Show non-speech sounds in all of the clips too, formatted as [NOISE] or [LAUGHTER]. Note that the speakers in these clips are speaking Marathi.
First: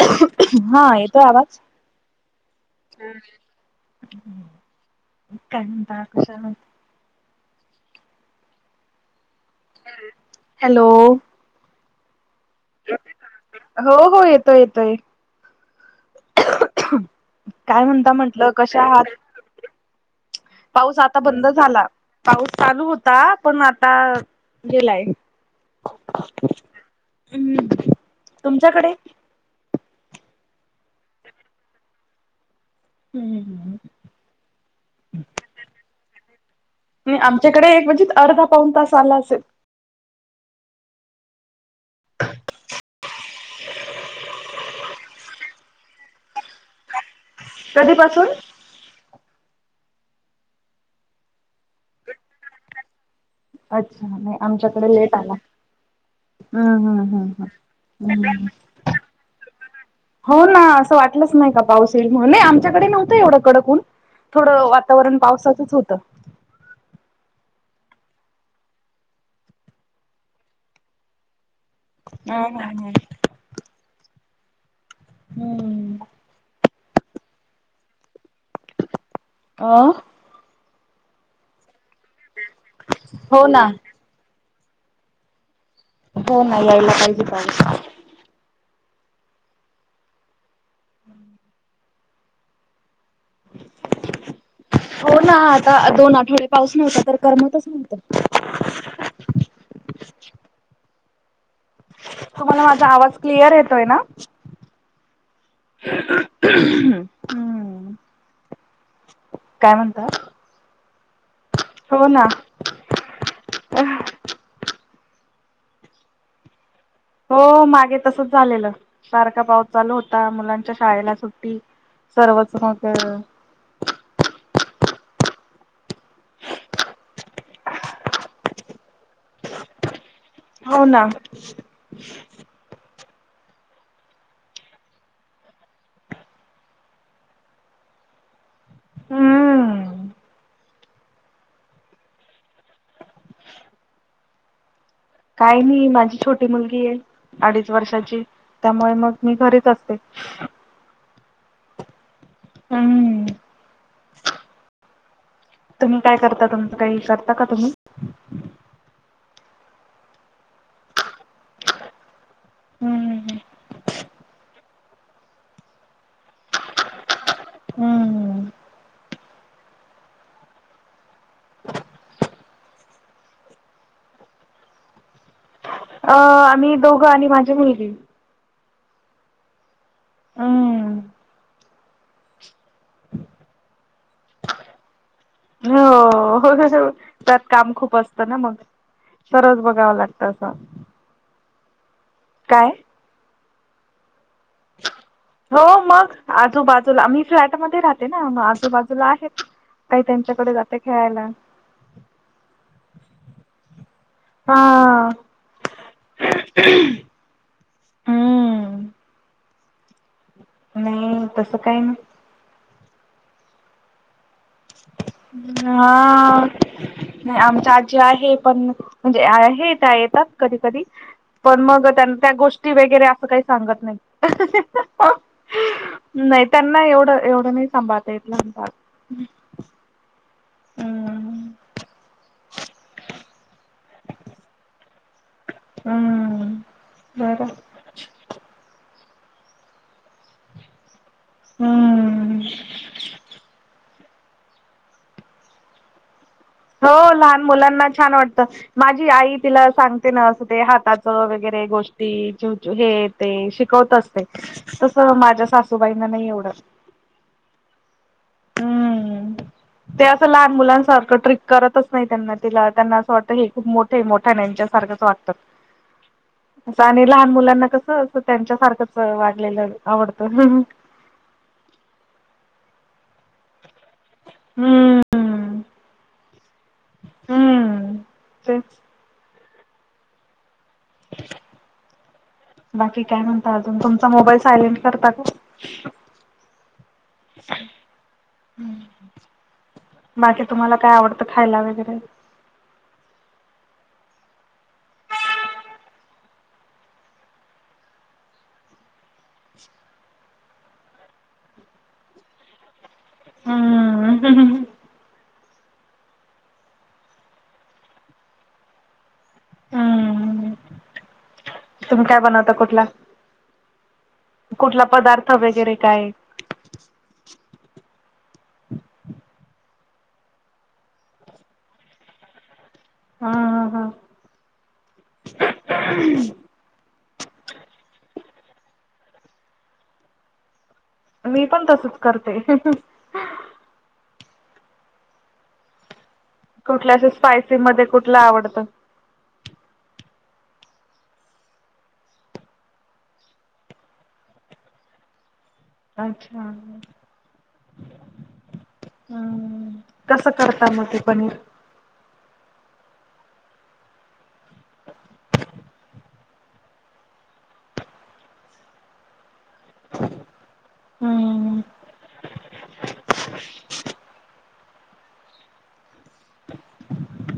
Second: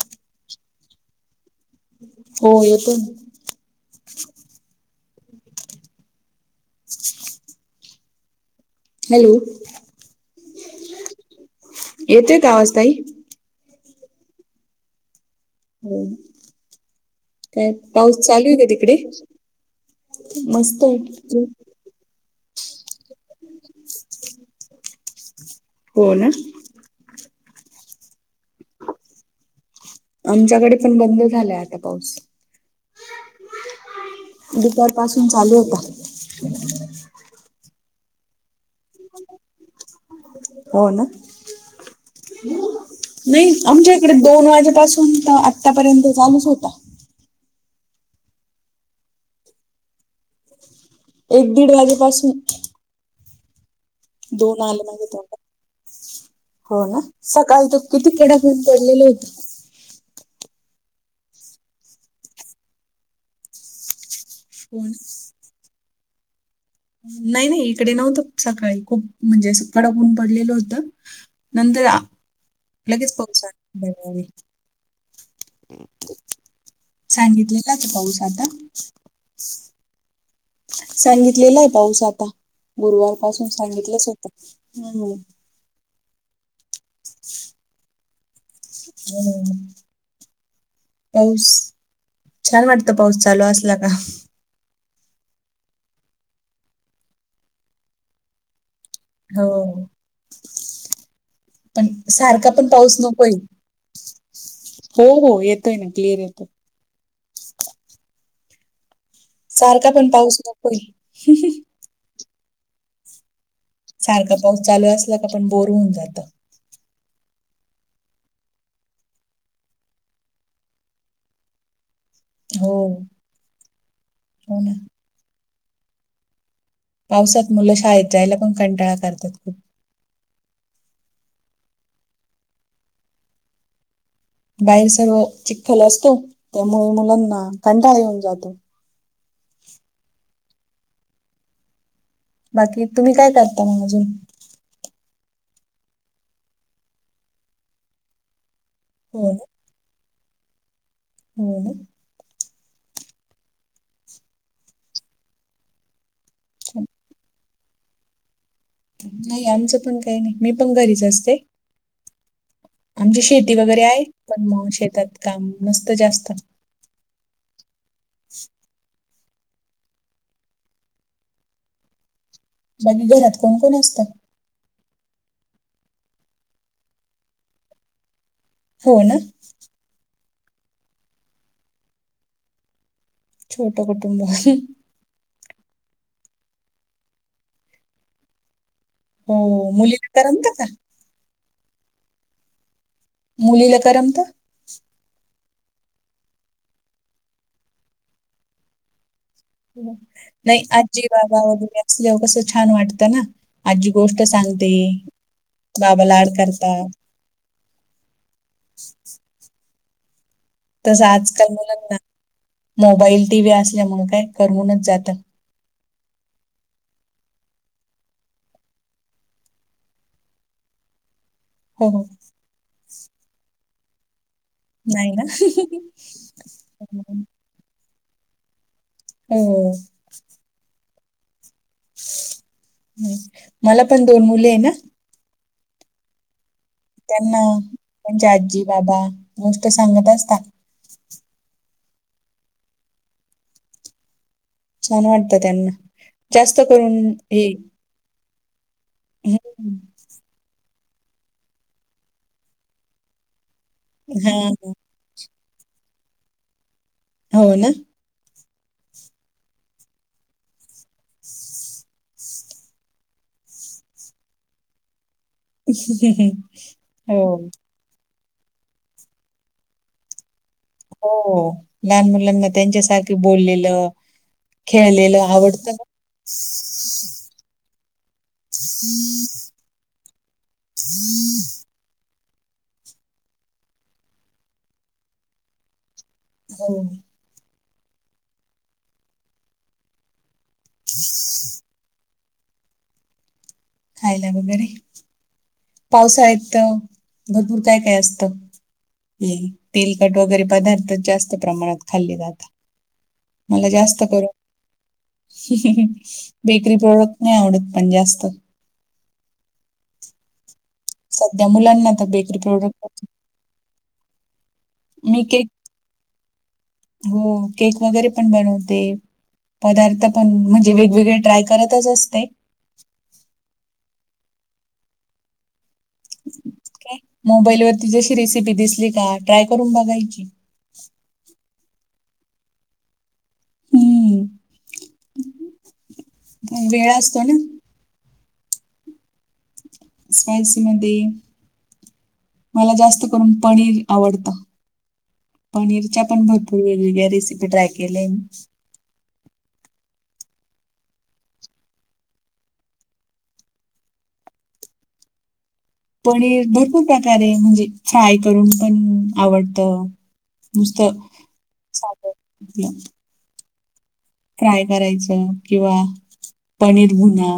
हा, येतोय आवाज. हो येतोय काय म्हणता, कशा आहात? हॅलो! हॅलो! येतोय का, आवाज ताई? हो हो, येतोय येतोय. हो काय म्हणता पाऊस चालू म्हटलं, आहे का कशा तिकडे? आहात? मस्त पाऊस आता आहे बंद झाला पाऊस चालू होता, पण आता गेलाय. हो ना. हम्म, तुमच्याकडे? आमच्याकडे पण बंद झालाय, आता पाऊस. ह ह. दुपार पासून चालू होता. आमच्याकडे एक म्हणजे अर्धा पाऊण तास आला असेल. हो ना. नाही, आमच्या इकडे दोन वाजेपासून तर आतापर्यंत चालुचं होता. कधीपासून? एक दीड वाजेपासून अच्छा! नाही, दोन आले आमच्याकडे माझ्या लेट आला. तोंडात. हम्म हो ना, हम्म हम्म सकाळी तर हम्म किती कडक हम्म ऊन पडलेले होते. हो ना, असं वाटलंच नाही का पाऊस येईल म्हणून आमच्याकडे नव्हतं एवढं कडक ऊन. थोडं हो ना. वातावरण पावसाचचं होत. नाही नाही, इकडे नव्हत सकाळी खूप म्हणजे कडक ऊन पडलेल होत. नंतर हा हा हा लगेच पाऊस आला. हम्म सांगितलं का ते पाऊस आलता. अ. सांगितलेला आहे, पाऊस आता गुरुवार हो पासून ना सांगितलंच होतं ह ह. हो ना, यायला पाहिजे पाऊस. [UNINTELLIGIBLE] पाऊस छान वाटते. आता पाऊस चालू असला का. हो ना, आता दोन आठवडे पाऊस नव्हता तर, करमतच नव्हत. हो, पण सारखा तुम्हाला पण माझा पाऊस आवाज नकोय. क्लिअर येतोय ना? हो हो, येतोय ना क्लिअर येतोय. हम्म काय सारखा म्हणता? पण पाऊस नकोय. हो ना. सारखा पाऊस चालू असला का, पण बोर होऊन जातं. हो, मागे तसचं झालेलं सारखा पाऊस चालू होता, मुलांच्या शाळेला सुट्टी सर्वच हो मग हो ना. पावसात मुलं शाळेत जायला, पण कंटाळा करतात खूप. हो ना. बाहेर सर्व चिखखल असतो, त्यामुळे मुलांना कंटाळा येऊन जातो. हम्म, बाकी तुम्ही काय करता मग अजून? काही नाही माझी छोटी मुलगी आहे, अडीच वर्षाची त्यामुळे मग हो मी घरीच असते. ह ह. हम्म, तुम्ही काय करता, तुमच छान. काही करता का तुम्ही? नाही आमचं पण काही नाही मी, पण घरीच असते. आमची हम्म शेती वगैरे आहे, पण मग शेतात काम नसतं जास्त. हम्म. [UNINTELLIGIBLE] बाकी घरात कोण कोण असतात? अ आम्ही दोघं आणि माझी मुलगी. हो ना. हम्म. छोट कुटुंब. हो हो त्यात काम खूप असतं ना, मग सर्वच हो बघाव मुलीला लागत करमतं असं. का काय? मुलीला करमत? हो, मग आजूबाजूला मी फ्लॅट मध्ये राहते ना, मग आजूबाजूला आहेत. काही त्यांच्याकडे नाही जाते आजी, खेळायला. बाबा वगैरे असल्यावर कसं छान वाटत ना. आजी गोष्ट हा सांगते, बाबा लाड करतात. हम्म [UNINTELLIGIBLE] तसं नाही आजकाल तसं काही मुलांना नाही. Mobile T. व्ही असल्यामुळे काय करमूनच जात. हा. नाही आमच्या आजी आहे, पण म्हणजे आहे त्या येतात कधी कधी. पण मग हो हो त्यांना त्या गोष्टी वगैरे, असं काही सांगत नाहीत. नाही ना नाही त्यांना एवढ एवढ नाही ना, सांभाळता येत ना बारी हम्म, हम्म, ह मला पण दोन मुले आहे ना. हम्म, त्यांना त्यांची आजी, बाबा गोष्ट सांगत असतात. हम्म, छान वाटत त्यांना. जास्त हो, करून लहान हे मुलांना छान वाटत. माझी हं. आई तिला सांगते ना, असं ते हाताचं वगैरे गोष्टी हे ते शिकवत असते, हां, हां. तसं माझ्या सासूबाईंना नाही एवढं हो ना. हम्म. [UNINTELLIGIBLE] ते असं लहान मुलांसारखं ट्रिक करतच नाही, त्यांना तिला त्यांना असं वाटतं हे खूप मोठे मोठ्या हेच्या सारखच वागतात, असं आणि लहान हो. मुलांना कसं त्यांच्यासारखंच वाडलेलं आवडतं. [UNINTELLIGIBLE] हो, लहान मुलांना, त्यांच्यासारखे बोललेलं हम्म खेळलेलं आवडतं न. हम्म तेच. [UNINTELLIGIBLE] [UNINTELLIGIBLE] बाकी काय म्हणता अजून? तुमचा मोबाईल सायलेंट करता का? हो. [UNINTELLIGIBLE] तुम्हाला काय आवडतं? खायला वगैरे. खायला वगैरे. पावसाळ्यात, भरपूर काय- काय असतं. तेल, तेलकट वगैरे पदार्थ जास्त प्रमाणात खाल्ले जाता. मला जास्त हम्म करू [UNINTELLIGIBLE] बेकरी प्रॉडक्ट नाही आवडत पण जास्त. हम्म. त्या मुलांना आता तुम्ही काय बेकरी बनवता कुठला प्रॉडक्ट कुठला पदार्थ केक वगैरे काय? हो, केक वगैरे पण बनवते. पदार्थ पण म्हणजे, वेगवेगळे ट्राय करतच असते. हा, हा. [UNINTELLIGIBLE] मोबाईल वरती, जशी रेसिपी दिसली का? ट्राय करून बघायची. मी पण तसच करते. [UNINTELLIGIBLE] हम्म पण वेळ कुठल्या असं असतो ना स्पायसी मध्ये, कुठलं आवडतं? स्पयसीमधी मला जास्त करून, पनीर आवडतं. पनीरच्या पण अच्छा. भरपूर वेगवेगळ्या रेसिपी, ट्राय केल्या मी. हम्. कसं करता मग ते पनीर? पनीर भरपूर प्रकारे, म्हणजे फ्राय करून पण आवड त. नुसतं हम्म. [UNINTELLIGIBLE] फ्राय करायचं. किंवा पनीर भुना.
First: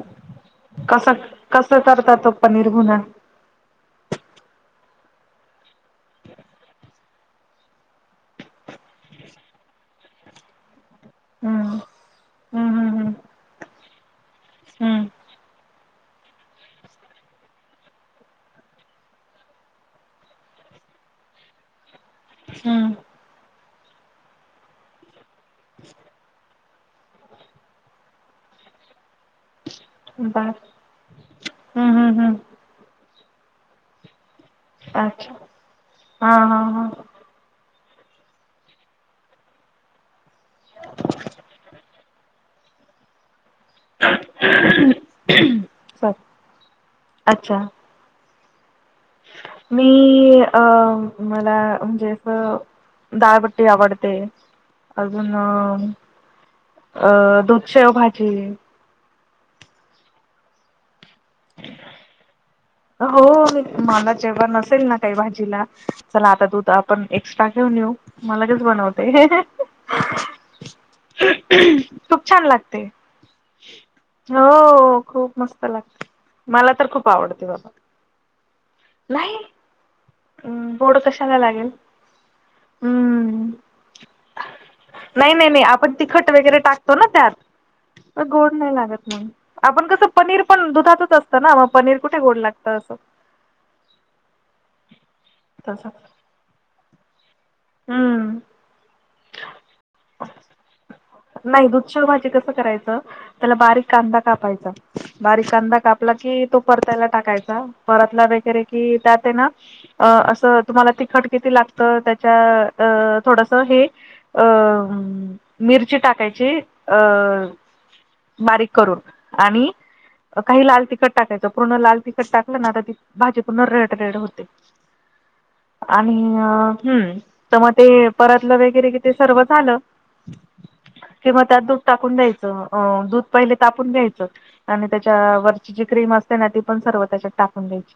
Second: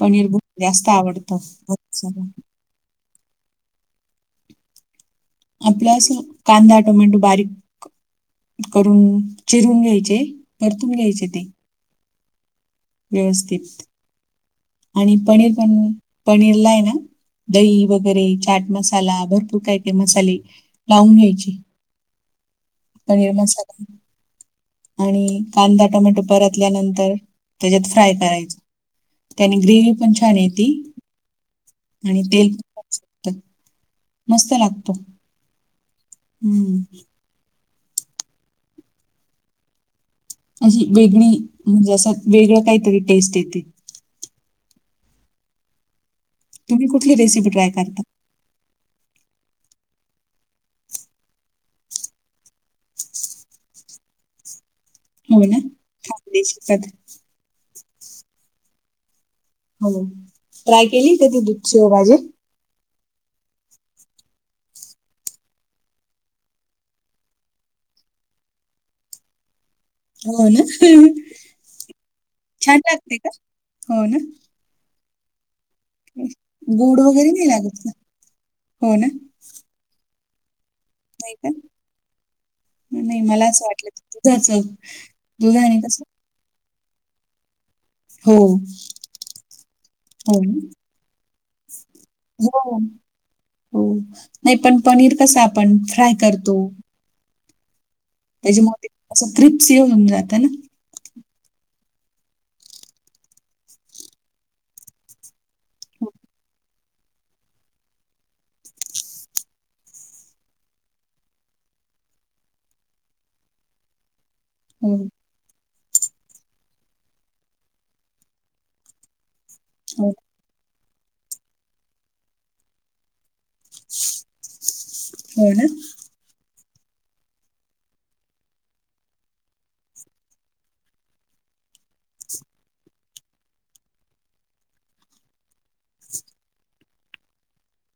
पनीर भ जास्त कसं आवडत. कसं करता तो [UNINTELLIGIBLE] पनीर भुना. आपला अस, कांदा, टोमॅटो बारीक करून, चिरून घ्यायचे. परतून घ्यायचे ते. हम्म. हम्म हम्म व्यवस्थित. हम्म. आणि पनीर पण, पनीरलाय ना दही वगैरे, चाट मसाला, भरपूर काय ते मसाले. लावून घ्यायचे. हम्म. पनीर मसाला आणि कांदा- टोमॅटो परतल्यानंतर, त्याच्यात फ्राय करायच. त्याने ग्रेवी पण हम्म छान बर येती. हम्म हम्म आणि हम्म तेल [UNINTELLIGIBLE] छान सुटतं. मस्त लागतो. अच्छा हा हा हम्म. हा. अशी वेगळी, म्हणजे असं, वेगळं काहीतरी टेस्ट येते. [UNINTELLIGIBLE] तुम्ही कुठली रेसिपी अच्छा ट्राय करता? मी, अ मला म्हणजे, असं दाळबट्टी आवडते. अजून हो अ, ना खानदेशी पद अ दुधशेव भाजी. ह, ट्राय केली कधी? दूधशेव भाजी. हो. मी मला जेव्हा नसेल ना काही भाजीला. चला, आता दूध आपण एक्स्ट्रा घेऊन येऊ. म लगेच बनवते. [UNINTELLIGIBLE] हो, ना. [UNINTELLIGIBLE] छान लागते का? हो, न. हो खूप मस्त वा गोड वगैरे नाही लागत का? हो ना नाही! गोड नाही कशाला का लागेल? नाही मला हम्म असं वाटलं दुधाच नाही नाही नाही दुधाने आपण कस तिखट वगैरे टाकतो ना त्यात मग हो गोड नाही लागत. आपण कसं हो पनीर ना पण दुधातच असतं ना मग पनीर कुठे गोड लागतं हो असं. हो नाही पण पनीर कसा आपण तसं फ्राय करतो. हम्म! त्याच्या मूळ ते असं त्रिप्स ये होऊन जात ना. नाही दुध्च भाजी कसं करायचं त्याला बारीक कांदा कापायचा बारीक कांदा हो कापला कि तो परतायला टाकायचा परतला वगैरे कि त्यात आहे ना अ असं तुम्हाला तिखट किती लागतं त्याच्या अ थोडस हे अ हो मिरची टाकायची अ बारीक करून आणि हो काही लाल तिखट टाकायचं पूर्ण लाल तिखट टाकलं ना आता ती भाजी पूर्ण रेड रेड होते. हो ना? आणि हम् तर मग ते परतलं वगैरे कि ते सर्व झालं. किंवा त्यात दूध टाकून द्यायचं अ दूध पहिले तापून घ्यायचं. आणि त्याच्या वरची जी क्रीम असते ना ती पण सर्व त्याच्यात टाकून द्यायची.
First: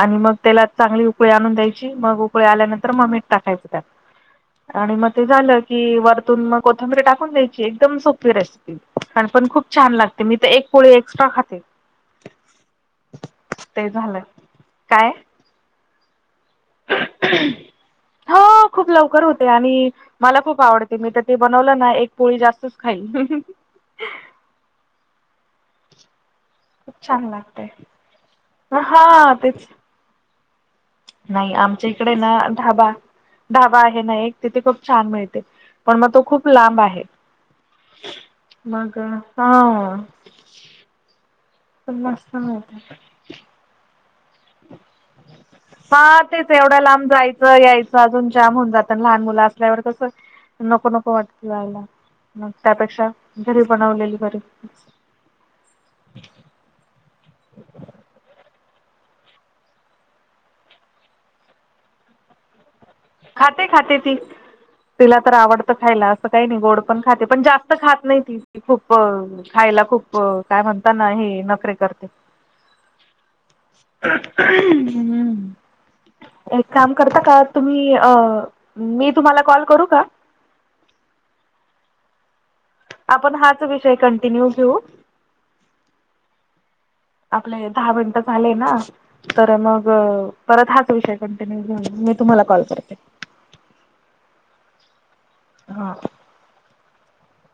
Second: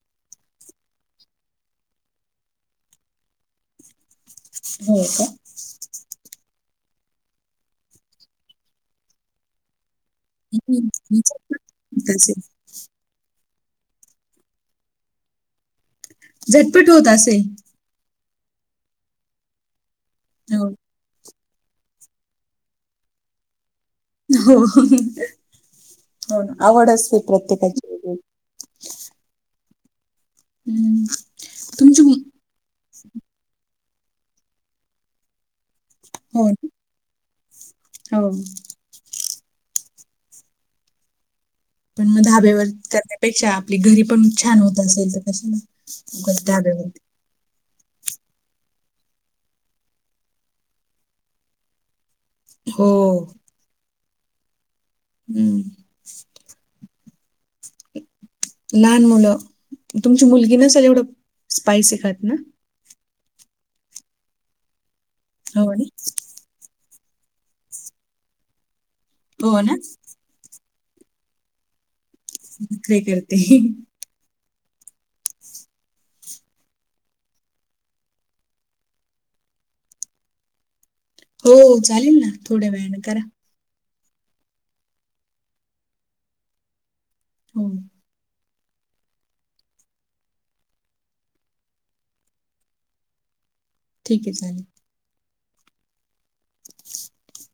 आणि मग त्याला चांगली उकळी आणून द्यायची मग उकळी आल्यानंतर मग मीठ टाकायचं त्यात. आणि हो मग का ते की वरतून मग कोथंबीरी टाकून द्यायची एकदम सोपी रेसिपी आणि पण खूप छान लागते. ते मी तर एक हम्म. पोळी एक्स्ट्रा खाते. झटपट होत असेल ते झालंय काय? झटपट होत असेल? हा खूप लवकर होते आणि मला खूप हो आवडते! ते मी तर ते बनवलं ना एक पोळी जास्तच खाईल. हो हो आवड असते छान लागतय प्रत्येकाची. वेगळी. हा तेच! हम्म! नाही आमच्या तुमची इकडे मु- ना ढाबा ढाबा आहे ना एक तिथे खूप छान मिळते. पण मग तो खूप हो ना. लांब आहे हो मग हा! पण मग मस्त धाब्यावर मिळते करण्यापेक्षा आपली घरी पण छान होत असेल तर कशाला हा ना तेच एवढ्या ढाब्यावरती. लांब जायचं यायचं अजून जाम होऊन जात आणि लहान मुलं असल्यावर कसं नको नको वाटत जायला. मग हो त्यापेक्षा घरी बनवलेली बर. हम् लहान मुलं, तुमची मुलगी ना झाल एवढं स्पायसी खात ना? खाते खाते ती तिला तर आवडत हो ना खायला अस काही नाही गोड पण खाते पण जास्त खात नाही त खूप हो ना खायला खूप काय म्हणताना ह नखरे करते. नखरे करते! ह एक काम करता का तुम्ही अ मी तुम्हाला कॉल करू का? हो चालेल ना थोड्या वेळाने! करा आपण हाच विषय कंटिन्यू घेऊ? आपले हो दहा मिनिट झाले ना तर मग परत हाच विषय कंटिन्यू घेऊन मी तुम्हाला कॉल करते. ठीक आहे चालेल. हा. [UNINTELLIGIBLE]